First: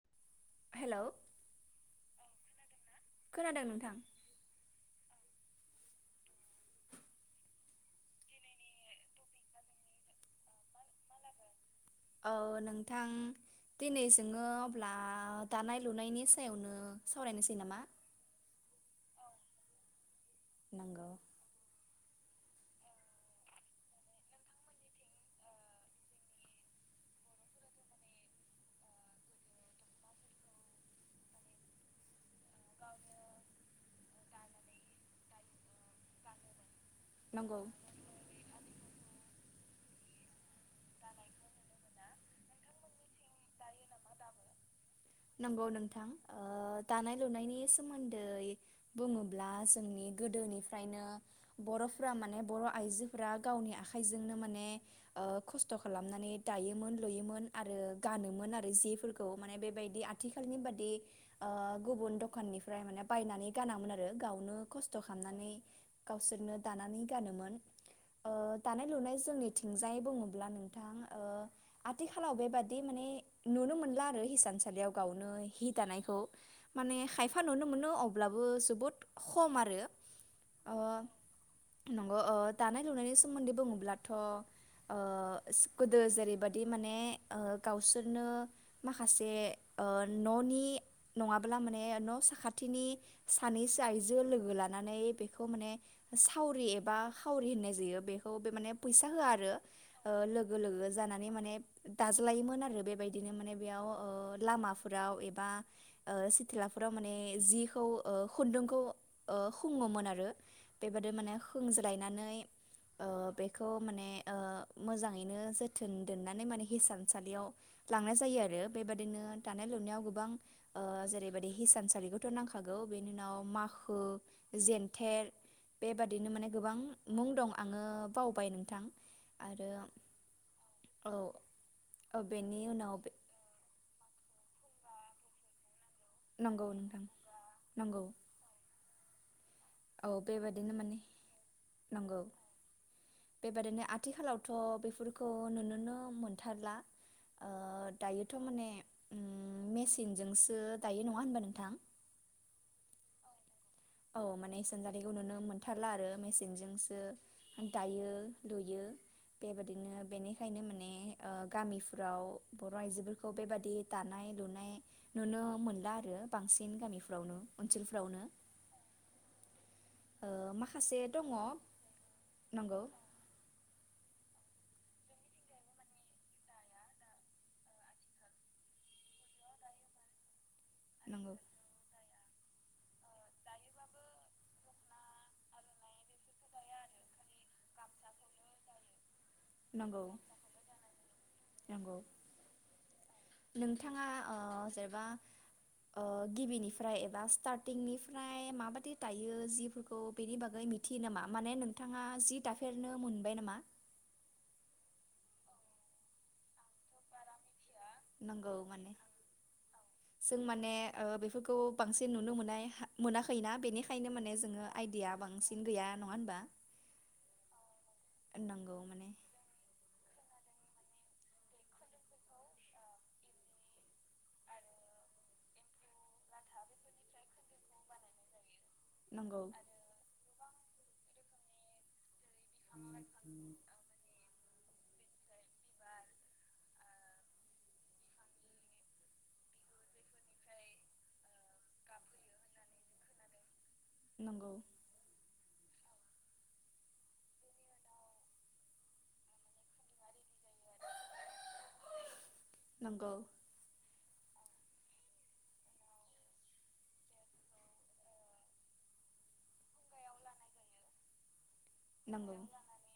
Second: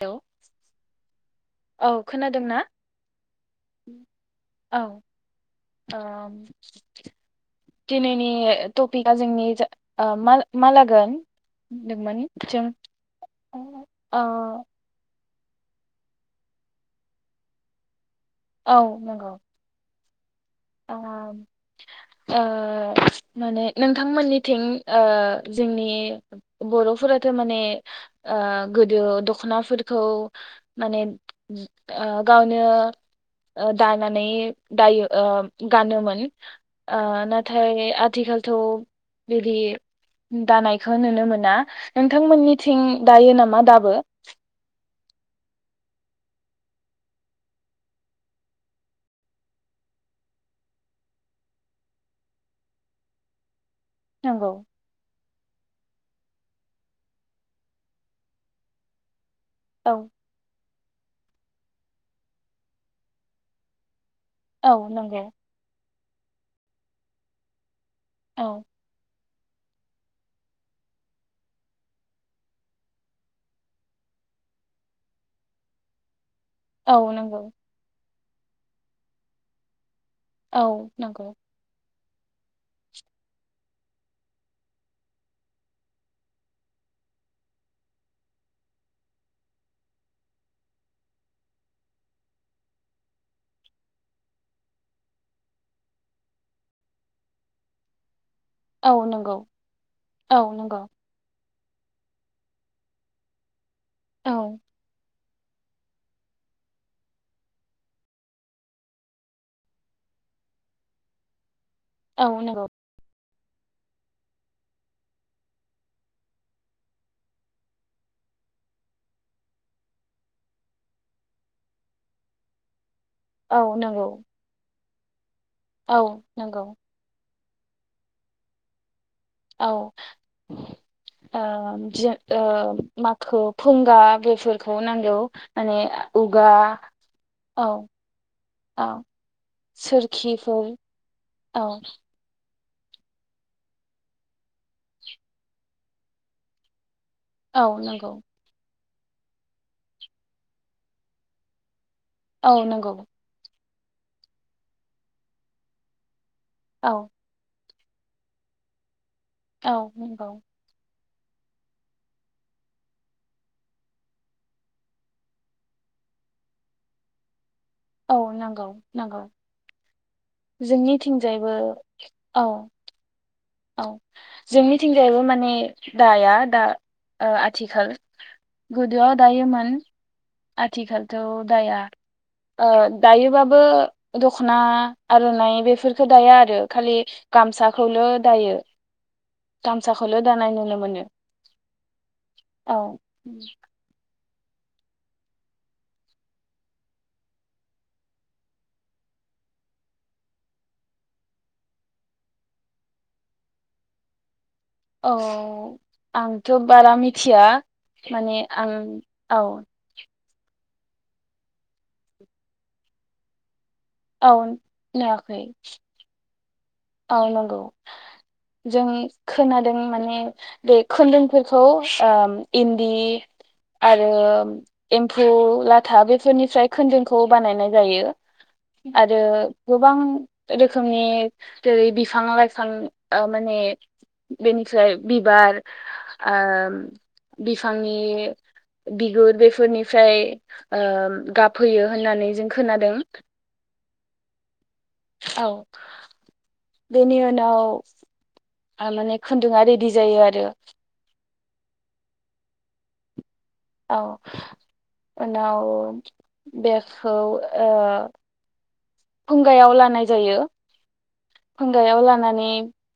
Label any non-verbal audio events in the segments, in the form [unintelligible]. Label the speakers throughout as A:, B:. A: हेल'
B: हेल'
A: औ खोनादों ना
B: नोंथां
A: औ ओम दिनैनि टपिकआ जोंनि जा ओ मा माला
B: औ नोंथां
A: ओ
B: दिनै जोङो अब्ला दानाय लुनायनि सायावनो सावरायनोसै नामा?
A: औ नंगौ
B: नंगौ
A: [unintelligible] ओ माने नोंथांमोननिथिं ओ जोंनि बर'फोराथ' माने ओ गोदो दखनाफोरखौ माने ओ गावनो ओ दानानै दायो ओ गानोमोन। ओ
B: नंगौ
A: नाथाय आथिखालथ' बिदि दानायखौ नुनो मोना नोंथांमोननिथिं दायो नामा दाबो?
B: थां ओ दानाय लुनायनि सोमोन्दै बुङोब्ला जोंनि गोदोनिफ्रायनो बर'फोरा माने बर' आइजोफोरा गावनि आखा खाइजोंनो
A: नंगौ
B: माने ओ खस थ' खालामनानै दायोमोन लुयोमोन आरो गानोमो मोन आरो जिफोर खौ माने
A: औ
B: बेबायदि आथिखालनि बादि ओ गुबुन दखाननिफ्राय माने बायनानै गानामोन आ रो गावनो
A: औ
B: खस्थ'
A: नंगौ
B: खामनानै गावसोरनो दानानै गानोमोन ओ
A: औ
B: दानाय लुनाय जोंनि थिंजायै बुङोब्ला नोंथां ओ आथिखालाव बेबादि माने नुनो मोनला आरो हिसानसालियाव गावनो हि दानायखौ माने
A: औ
B: खायफा
A: नंगौ
B: नुनो मोनो अब ब्लाबो जोबोद खम आरो
A: औ
B: ओ
A: नंगौ
B: नंगौ ओ दानाय लुनायनि सोमोन्दै बुङोब्लाथ'ओ गोदो जेरैबायदि माने ओ गावसो सोरनो माखासे ओ न'नि नङाब्ला माने न' साखाथिनि सानैसो आइजो लोगो लानानै बेखौ माने सावरि एबा खावरि होननाय जायो बे खौ बे माने
A: औ
B: फैसा होआ
A: नंगौ
B: आरो ओ
A: औ
B: लोगो
A: नंगौ
B: लोगो जानानै माने दाज्लायोमोन आरो बेबायदिनो माने बेयाव
A: औ
B: ओ लामाफोराव एब बा ओ सिथलाफोराव माने जिखौ ओ खुन्दुंखौ ओ हुङोमोन आरो बेबादि माने सोंज्लायनानै
A: औ नंगौ
B: ओ बे खौ माने ओ मोजांङैनो जोथोन दोननानै माने हिसानसालियाव लांनाय जायो आरो बेबादिनो दानाय लुनायाव गोबां ओ जेरैबायदि हिसानसालिखौथ' नांखागौ बेनि उनाव
A: औ
B: माखो
A: नंगौ
B: जेन थेर
A: औ
B: बेबादिनो माने
A: नंगौ
B: गोबां मुं दं आंङो बावबाय नोंथां
A: औ
B: आरो
A: ओ [unintelligible]
B: औ औ
A: ओ ओ
B: बेनि उनाव
A: माखो [unintelligible] गा बेफोरखौ नांगौ माने उगा
B: नंगौ नोंथां नंगौ औ
A: सोरखिफोर
B: बेबादिनो माने
A: औ
B: नंगौ बेबादिनो आथिखालावथ बेफोरखौ नुनोनो मोनथारला अ
A: औ नंगौ
B: दायोथ माने उम मेसिनजोंसो दायो नङा होनबा नोंथां
A: औ नंगौ
B: औ माने सानजानायखौ नुनो मोनथारला आरो मे
A: औ
B: सिंजोंसो दायो लुयो
A: औ
B: बेबायादिनो
A: नंगौ
B: बेनिखायनो माने ओ गामिफ्राव बर' आइजोफोरखौ बेबादि दानाय लुनाय नुनो मोनला आरो बांसिन गामिफ्रावनो
A: औ
B: ओनसोलफ्रावनो
A: नांगौ नंगौ
B: ओ माखासे दङ
A: जोंनिथिंजायबो औ
B: नंगौ
A: औ जोंनिथिंजायबो माने दाया दा ओ आथिखाल गोदोआव दायोमोन। आथिखालथ
B: नंगौ
A: दाया ओ दायोबाबो दखना आर'नाइ बेफोरफोरखौ दाया आरो खालि गामसाखौल दायो
B: नंगौ
A: गामसाखौल दानाय नुनो मोनो
B: नंगौ
A: औ
B: नोंथाङा ओ जेनेबा ओ गिबिनिफ्राय एबा स्टारटिंनिफ्राय माबादि दायो जिफोरखौ बेनि बागै मिथियो नामा माने नोंथाङा जि दाफेरनो मोनबाय नामा?
A: औ आंथ बारा मिथिया माने
B: नांगौ
A: आं
B: माने
A: औ
B: जों माने ओ बेफोरखौ बांसिन नुनो मोननाय मोनाखै ना बेनिखाय ओंखायनो
A: औ
B: माने जोंङो आइडिया
A: नुवाखै
B: बांसिन गैया नङा होनबा
A: औ नंगौ
B: नंगौ
A: जों
B: माने
A: खोनादों माने बे खोनदुंफोरखौ ओ इन्दि आरो एम्फौ लाथा बेफोरनिफ्राय खोनदुंखौ बानायनाय जायो। आरो
B: नंगौ
A: गोबां रोखोमनि जेरै बि [inaudible] माने बेनिफ्राय बिबार ओ बिफांनि बिगुर बेफोरनिफ्राय गाबहोयो होननानै जों खोनादों
B: नंगौ।
A: औ बेनि उनाव ओ माने खुन्दुआ रेडि जायो आरो
B: नंगौ।
A: औ उनाव बेगखौ ओ फुंगायाव लानाय जायो। खुंगायाव
B: नंगौ
A: लानानै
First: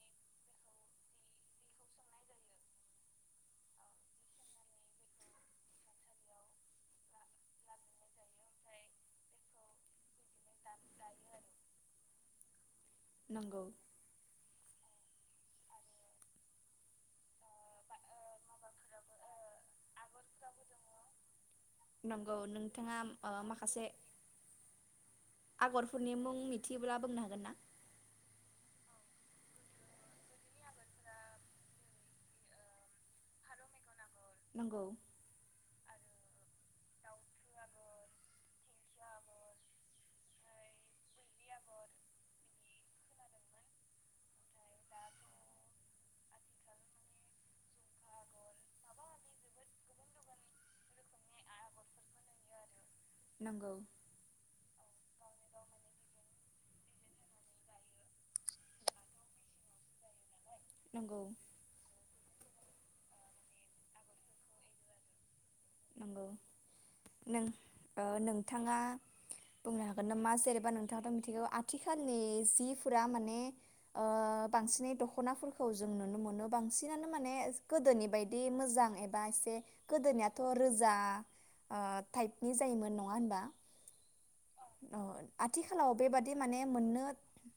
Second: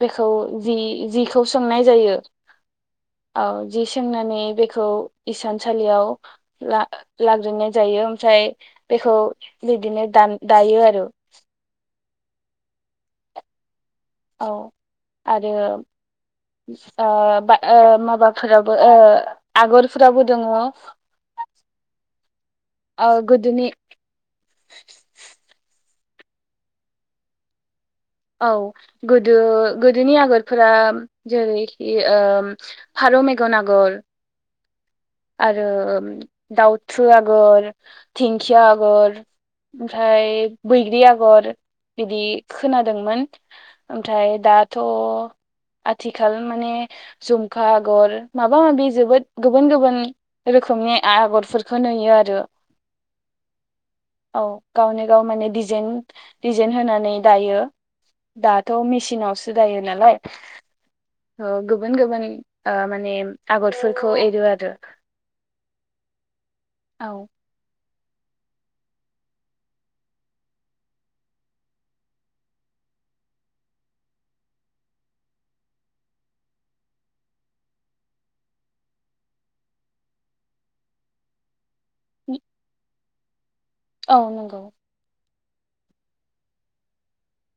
A: बेखौ जि जिखौ सोंनाय जायो औ जि सोंनानै बेखौ इसानसालियाव ला लाग्रोननाय जायो ओमफ्राय बेखौ बिदिनो दानो दायो आरो
B: नंगौ
A: औ आरो ओ बाय ओ माबाफोरावबो ओ आगरफोरावबो दङ ओ
B: नंगौ नोंथाङा ओ
A: गोदोनि
B: माखासे फोरनि मुं मिथियोब्ला बुंनो हागोन ना?
A: औ गोदो गोदोनि आगरफोरा जेरैखि ओम फारौ मेगन आगर।
B: नंगौ।
A: आरो दाउथु आगर दिंखिया आगर ओमफ्राय बैग्रि आगर बिदि खोनादोंमोन ओमफ्राय दाथ आथिखाल माने जुमखा आगर माबा माबि जोबोद गुबुन गुबुन रोखोमनि आगरफोरखौ नुयो आरो।
B: नंगौ
A: औ गावनो गाव माने डेजाइन जेन होनानै दायो दाथ मेचनावसो दायो नालाय।
B: नंगौ
A: ओ गुबुन गुबुन ओ माने आगरफोरखौ एरो आरो
B: नंगौ
A: औ
B: नों नोंथाङा बुंनो हागोन नामा जेनेबा नोंथाङाथ मिथिगौ आथिखालनि जिफोरा माने बांसिनै दखनाफोरखौ जों नुनो मोनो बांसिनानो माने गोदोनि बायदि मोजां एबा एसे गोदोनिया दाथ रोजा टाइपनि जायोमोन नङा होनबा।
A: औ नंगौ।
B: ओ आथिखालाव बेबादि माने मोननो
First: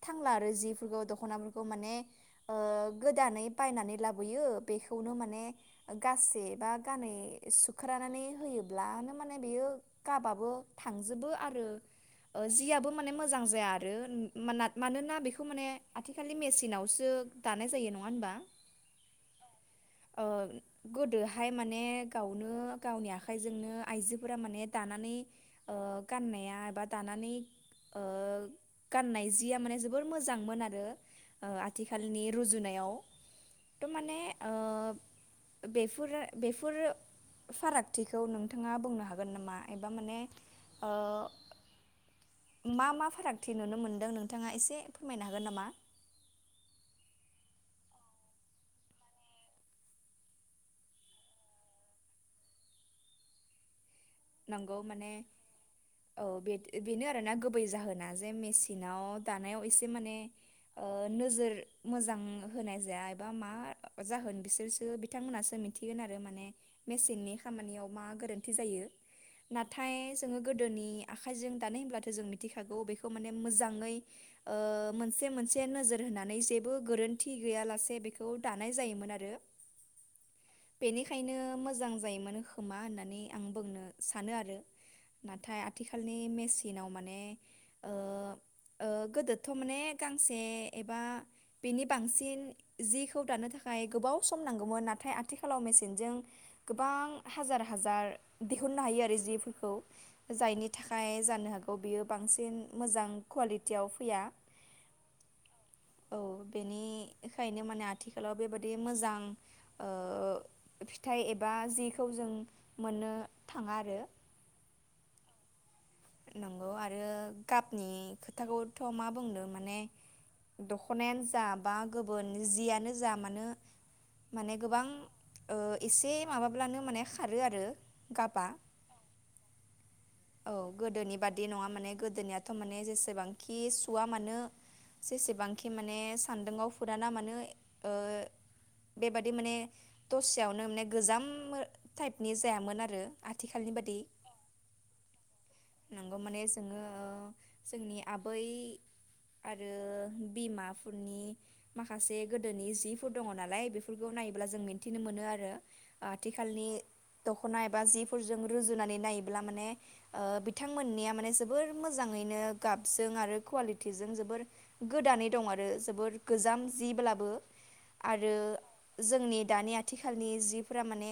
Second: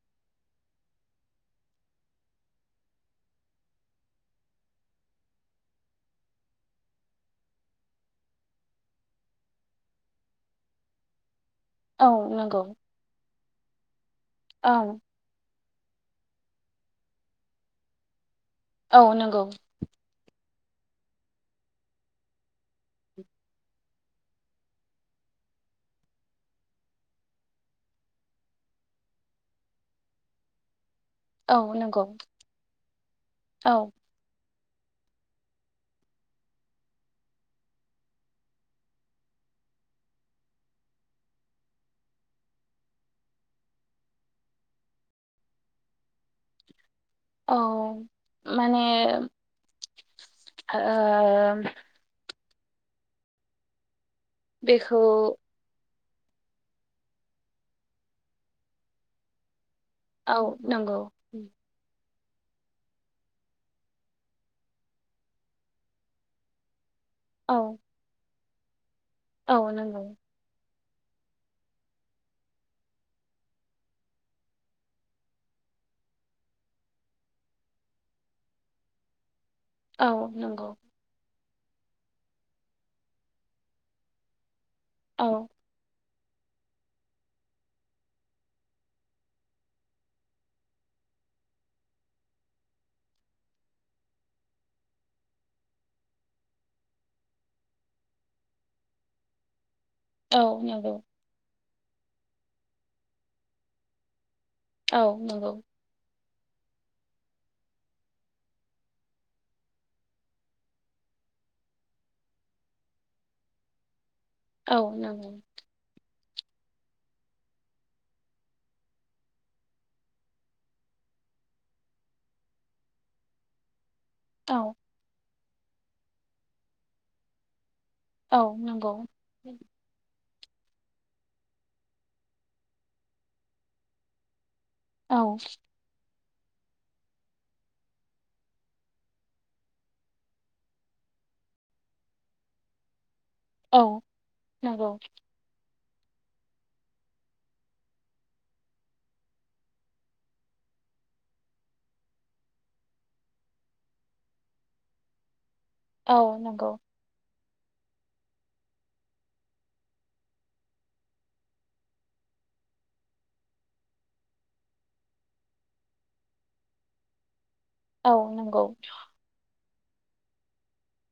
B: थांला आरो जिफोरखौ दखनाफोरखौ माने गोदानै बायनानै लाबोयो बेखौनो माने गाससे बा गानै सुख्रानानै होयोब्लानो माने बेयो गाबाबो थांजोबो आरो
A: औ
B: ओ
A: नंगौ
B: जियाबो माने मोजां जाया आरो मोना
A: औ
B: मानोना बेखौ माने आथिखालि मेचिनावसो दानाय जायो नङा होनबा।
A: औ नंगौ।
B: ओ गोदोहाय माने गावनो गावनि आखाइजोंनो आइजोफोरा माने दानानै गाननाया माबा दानानै गाननाय जिया माने जोबोर मोजांमोन आरो
A: औ नंगौ
B: आथिखालनि रुजुनायाव
A: औ
B: थ माने बेफोर बेफोर फारागथिखौ नोंथाङा बुंनो हागोन नामा एबा माने मा मा फारागथि नुनो मोनदों नोंथाङा एसे फोरमायनो हागोन नामा
A: औ माने
B: नंगौ
A: बेखौ
B: माने औ बेनो आरोोना गुबै जाहोना जे मेचनाव दानाय एसे माने
A: औ नंगौ
B: नोजोर मोजां होनाय जाया एबा मा जाहोन बिसोरसो बिथांमोनासो मिथिगोन आरो माने मेसिननि
A: औ
B: खामानियाव मा गोरोन जायो
A: औ
B: नाथाय
A: नंगौ
B: जोङो गोदोनि आखाइजों दानाय होनब्लाथ' जों मिथिखागौ बेखौ माने मोजाङै मोनसे मोनसे नोजोर होनानै जेबो गोरोन्थि गैयालासे बेखौ दानाय जायोमोन आरो
A: औ नंगौ
B: बेनिखायनो मोजां जायोमोन खोमा होननानै आं बुंनो सानो आरो
A: औ
B: नाथाय आथिखाल आथिखालनि मेसिनाव माने ओ ओ गोदोथ' माने गांसे एबा बिनि बांसिन जिखौ दानो थाखाय गोबाव सम नांगौमोन नाथाय आथिखालाव मेसिनजों गोबां हाजार हाजार दिहुननो हायो आरो जेफोरखौ
A: औ
B: जायनि
A: नंगौ
B: थाखाय जानो हागौ बियो बांसिन मोजां कुवालिटियाव फैया
A: औ नंगौ
B: औ बेनिखायनो माने आथिखालाव बेबादि मोजां ओह फिथाइ एबा जिखौ जों मोननो थाङा आरो
A: औ नांगौ
B: नंगौ आरो गाबनि खोथाखौथ' मा बुंदों माने दख'नायानो जा बा गुबुन जियानो जा मानो माने
A: औ
B: गोबां एसे माबाब्लानो माने खारो आरो
A: औ
B: गाबा
A: नंगौ
B: औ गोदोनि बादि नङा माने गोदोनियाथ' माने जेसेबांखि सुवा मानो
A: औ
B: जेसेबांखि माने सान्दुंआव फुराना मानो ओह बेबादि माने दसेयावनो माने गोजाम टाइपनि जायामोन आरो आथिखालनि
A: औ
B: बादि
A: नंगौ
B: नंगौ माने जोङो जोंनि आबै आरो बिमाफोरनि माखासे गोदोनि जिफोर दङ नालाय बेफोरखौ नायोब्ला जों मिन्थिनो मोनो आरो
A: औ
B: आथिखालनि
A: नंगौ
B: दख'ना एबा जिफोरजों रुजुनानै नायोब्ला माने ओह बिथांमोननिया माने जोबोर मोजाङैनो गाबजों आरो कुवालिटिजों जोबोर गोदानै दं आरो जोबोर गोजाम जिब्लाबो
A: औ
B: आरो
A: नंगौ
B: जोंनि दानिया थिखालनि जिफोरा माने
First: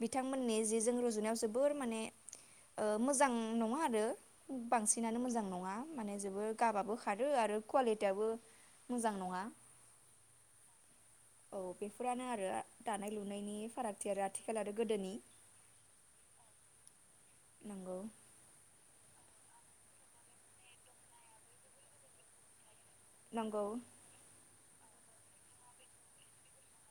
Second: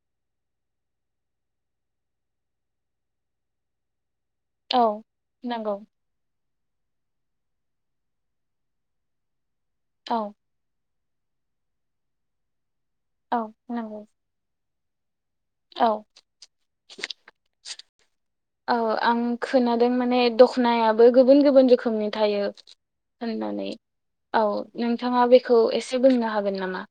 B: बिथांमोननि जिजों रुजुनायाव जोबोर माने ओ मोजां नङा आरो।
A: औ
B: बांसिनानो मोजां नङा
A: नंगौ
B: माने जोबोद गाबाबो खारो आरो कुवालिटियाबो मोजां नङा।
A: औ।
B: औ बेफोरानो आरो। दानाय
A: औ
B: लुनायनि
A: नंगौ
B: फारागथि आरो आथिखाल गोदोनि।
A: औ।
B: नंगौ।
A: औ आं खोनादों माने दख'नायाबो गुबुन गुबुन रोखोमनि थायो।
B: नंगौ
A: होननानै औ। नोंथाङा बेखौ एसे बुंनो हागोन नामा।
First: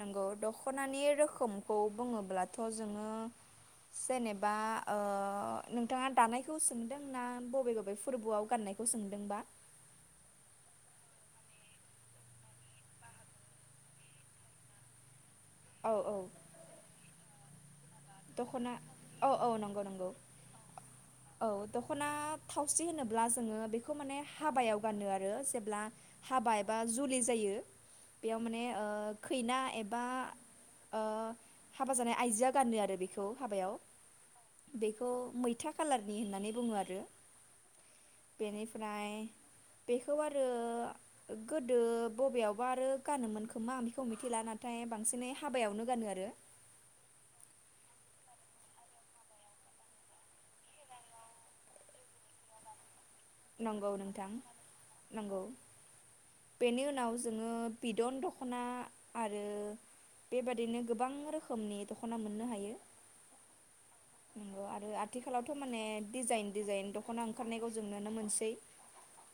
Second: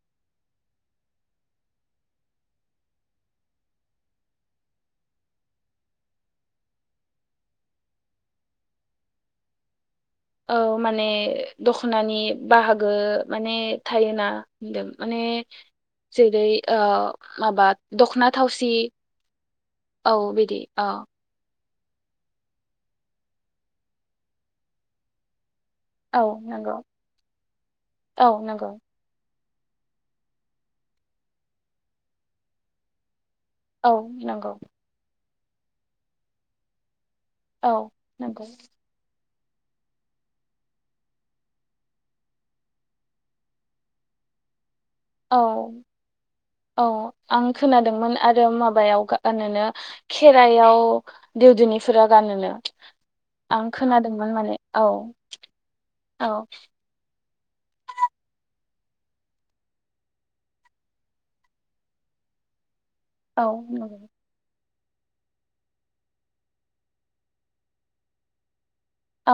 B: नंगौ दख'नानि रोखोमखौ बुङोब्लाथ' जोङो जेनेबा ओ नोंथाङा दानायखौ सोंदों ना बबे बबे फोरबोआव गाननायखौ सोंदोंबा।
A: औ माने दख'नानि बाहागो माने थायोना होनदों माने
B: औ औ
A: जेरै ओ माबा दख'ना थावसि
B: औ औ नंगौ
A: औ बिदि अ।
B: खना थावसि होनोब्ला जोङो बेखौ माने हाबायाव गानो आरो जे ब्ला
A: औ
B: हाबा एबा
A: नंगौ
B: जुलि जायो
A: औ
B: बेयाव माने
A: नंगौ
B: ओ खैना एबा ओ हाबा जानाय आइजो आ गानो आरो। खौ हाबायाव
A: औ नंगौ
B: बेखौ मैथा खाालारनि होननानै बुङो आरो।
A: औ नंगौ
B: बेनिफ्राय। बेखौ आरो गोदो बबेयावबा आरो गानोमोन खोमा बेखौ [unintelligible] बांसिनै
A: औ
B: हाबायावनो गानो आरो
A: औ आं खोनादोंमोन। आरो माबायाव गानोनो खेरायाव देउदुनिफोरा गानोनो। आं
B: नंगौ
A: खोनादोंमोन
B: नोंथां
A: माने औ
B: नंगौ
A: औ
B: बेनि उनाव जोङो बिदन दख'ना। आरो बेबादिनो गोबां रोखोमनि दख'ना मोननो हायो।
A: औ।
B: आरो आथिखालाव' माने डिजाइन डिजाइन दख'ना ओंखारनायखौ जों मोनसै।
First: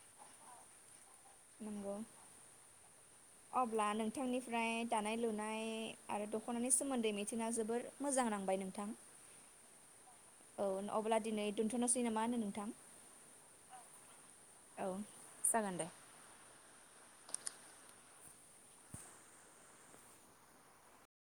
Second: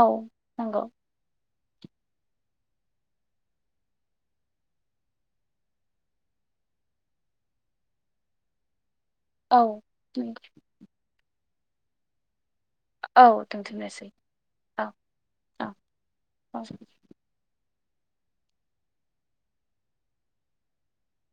A: औ नंगौ।
B: नंगौ। अब्ला नोंथांनिफ्राय दानाय लुनाय आरो दख'नानि सोमोन्दै मिथिना जोबोर मोजां नांबाय नोंथां।
A: औ। नंगौ
B: औ अब्ला दिनै दोनथ'नोसै नामा होन नोंथां?
A: औ दोनथनोसै
B: औ
A: औ
B: जागोन दे
A: औ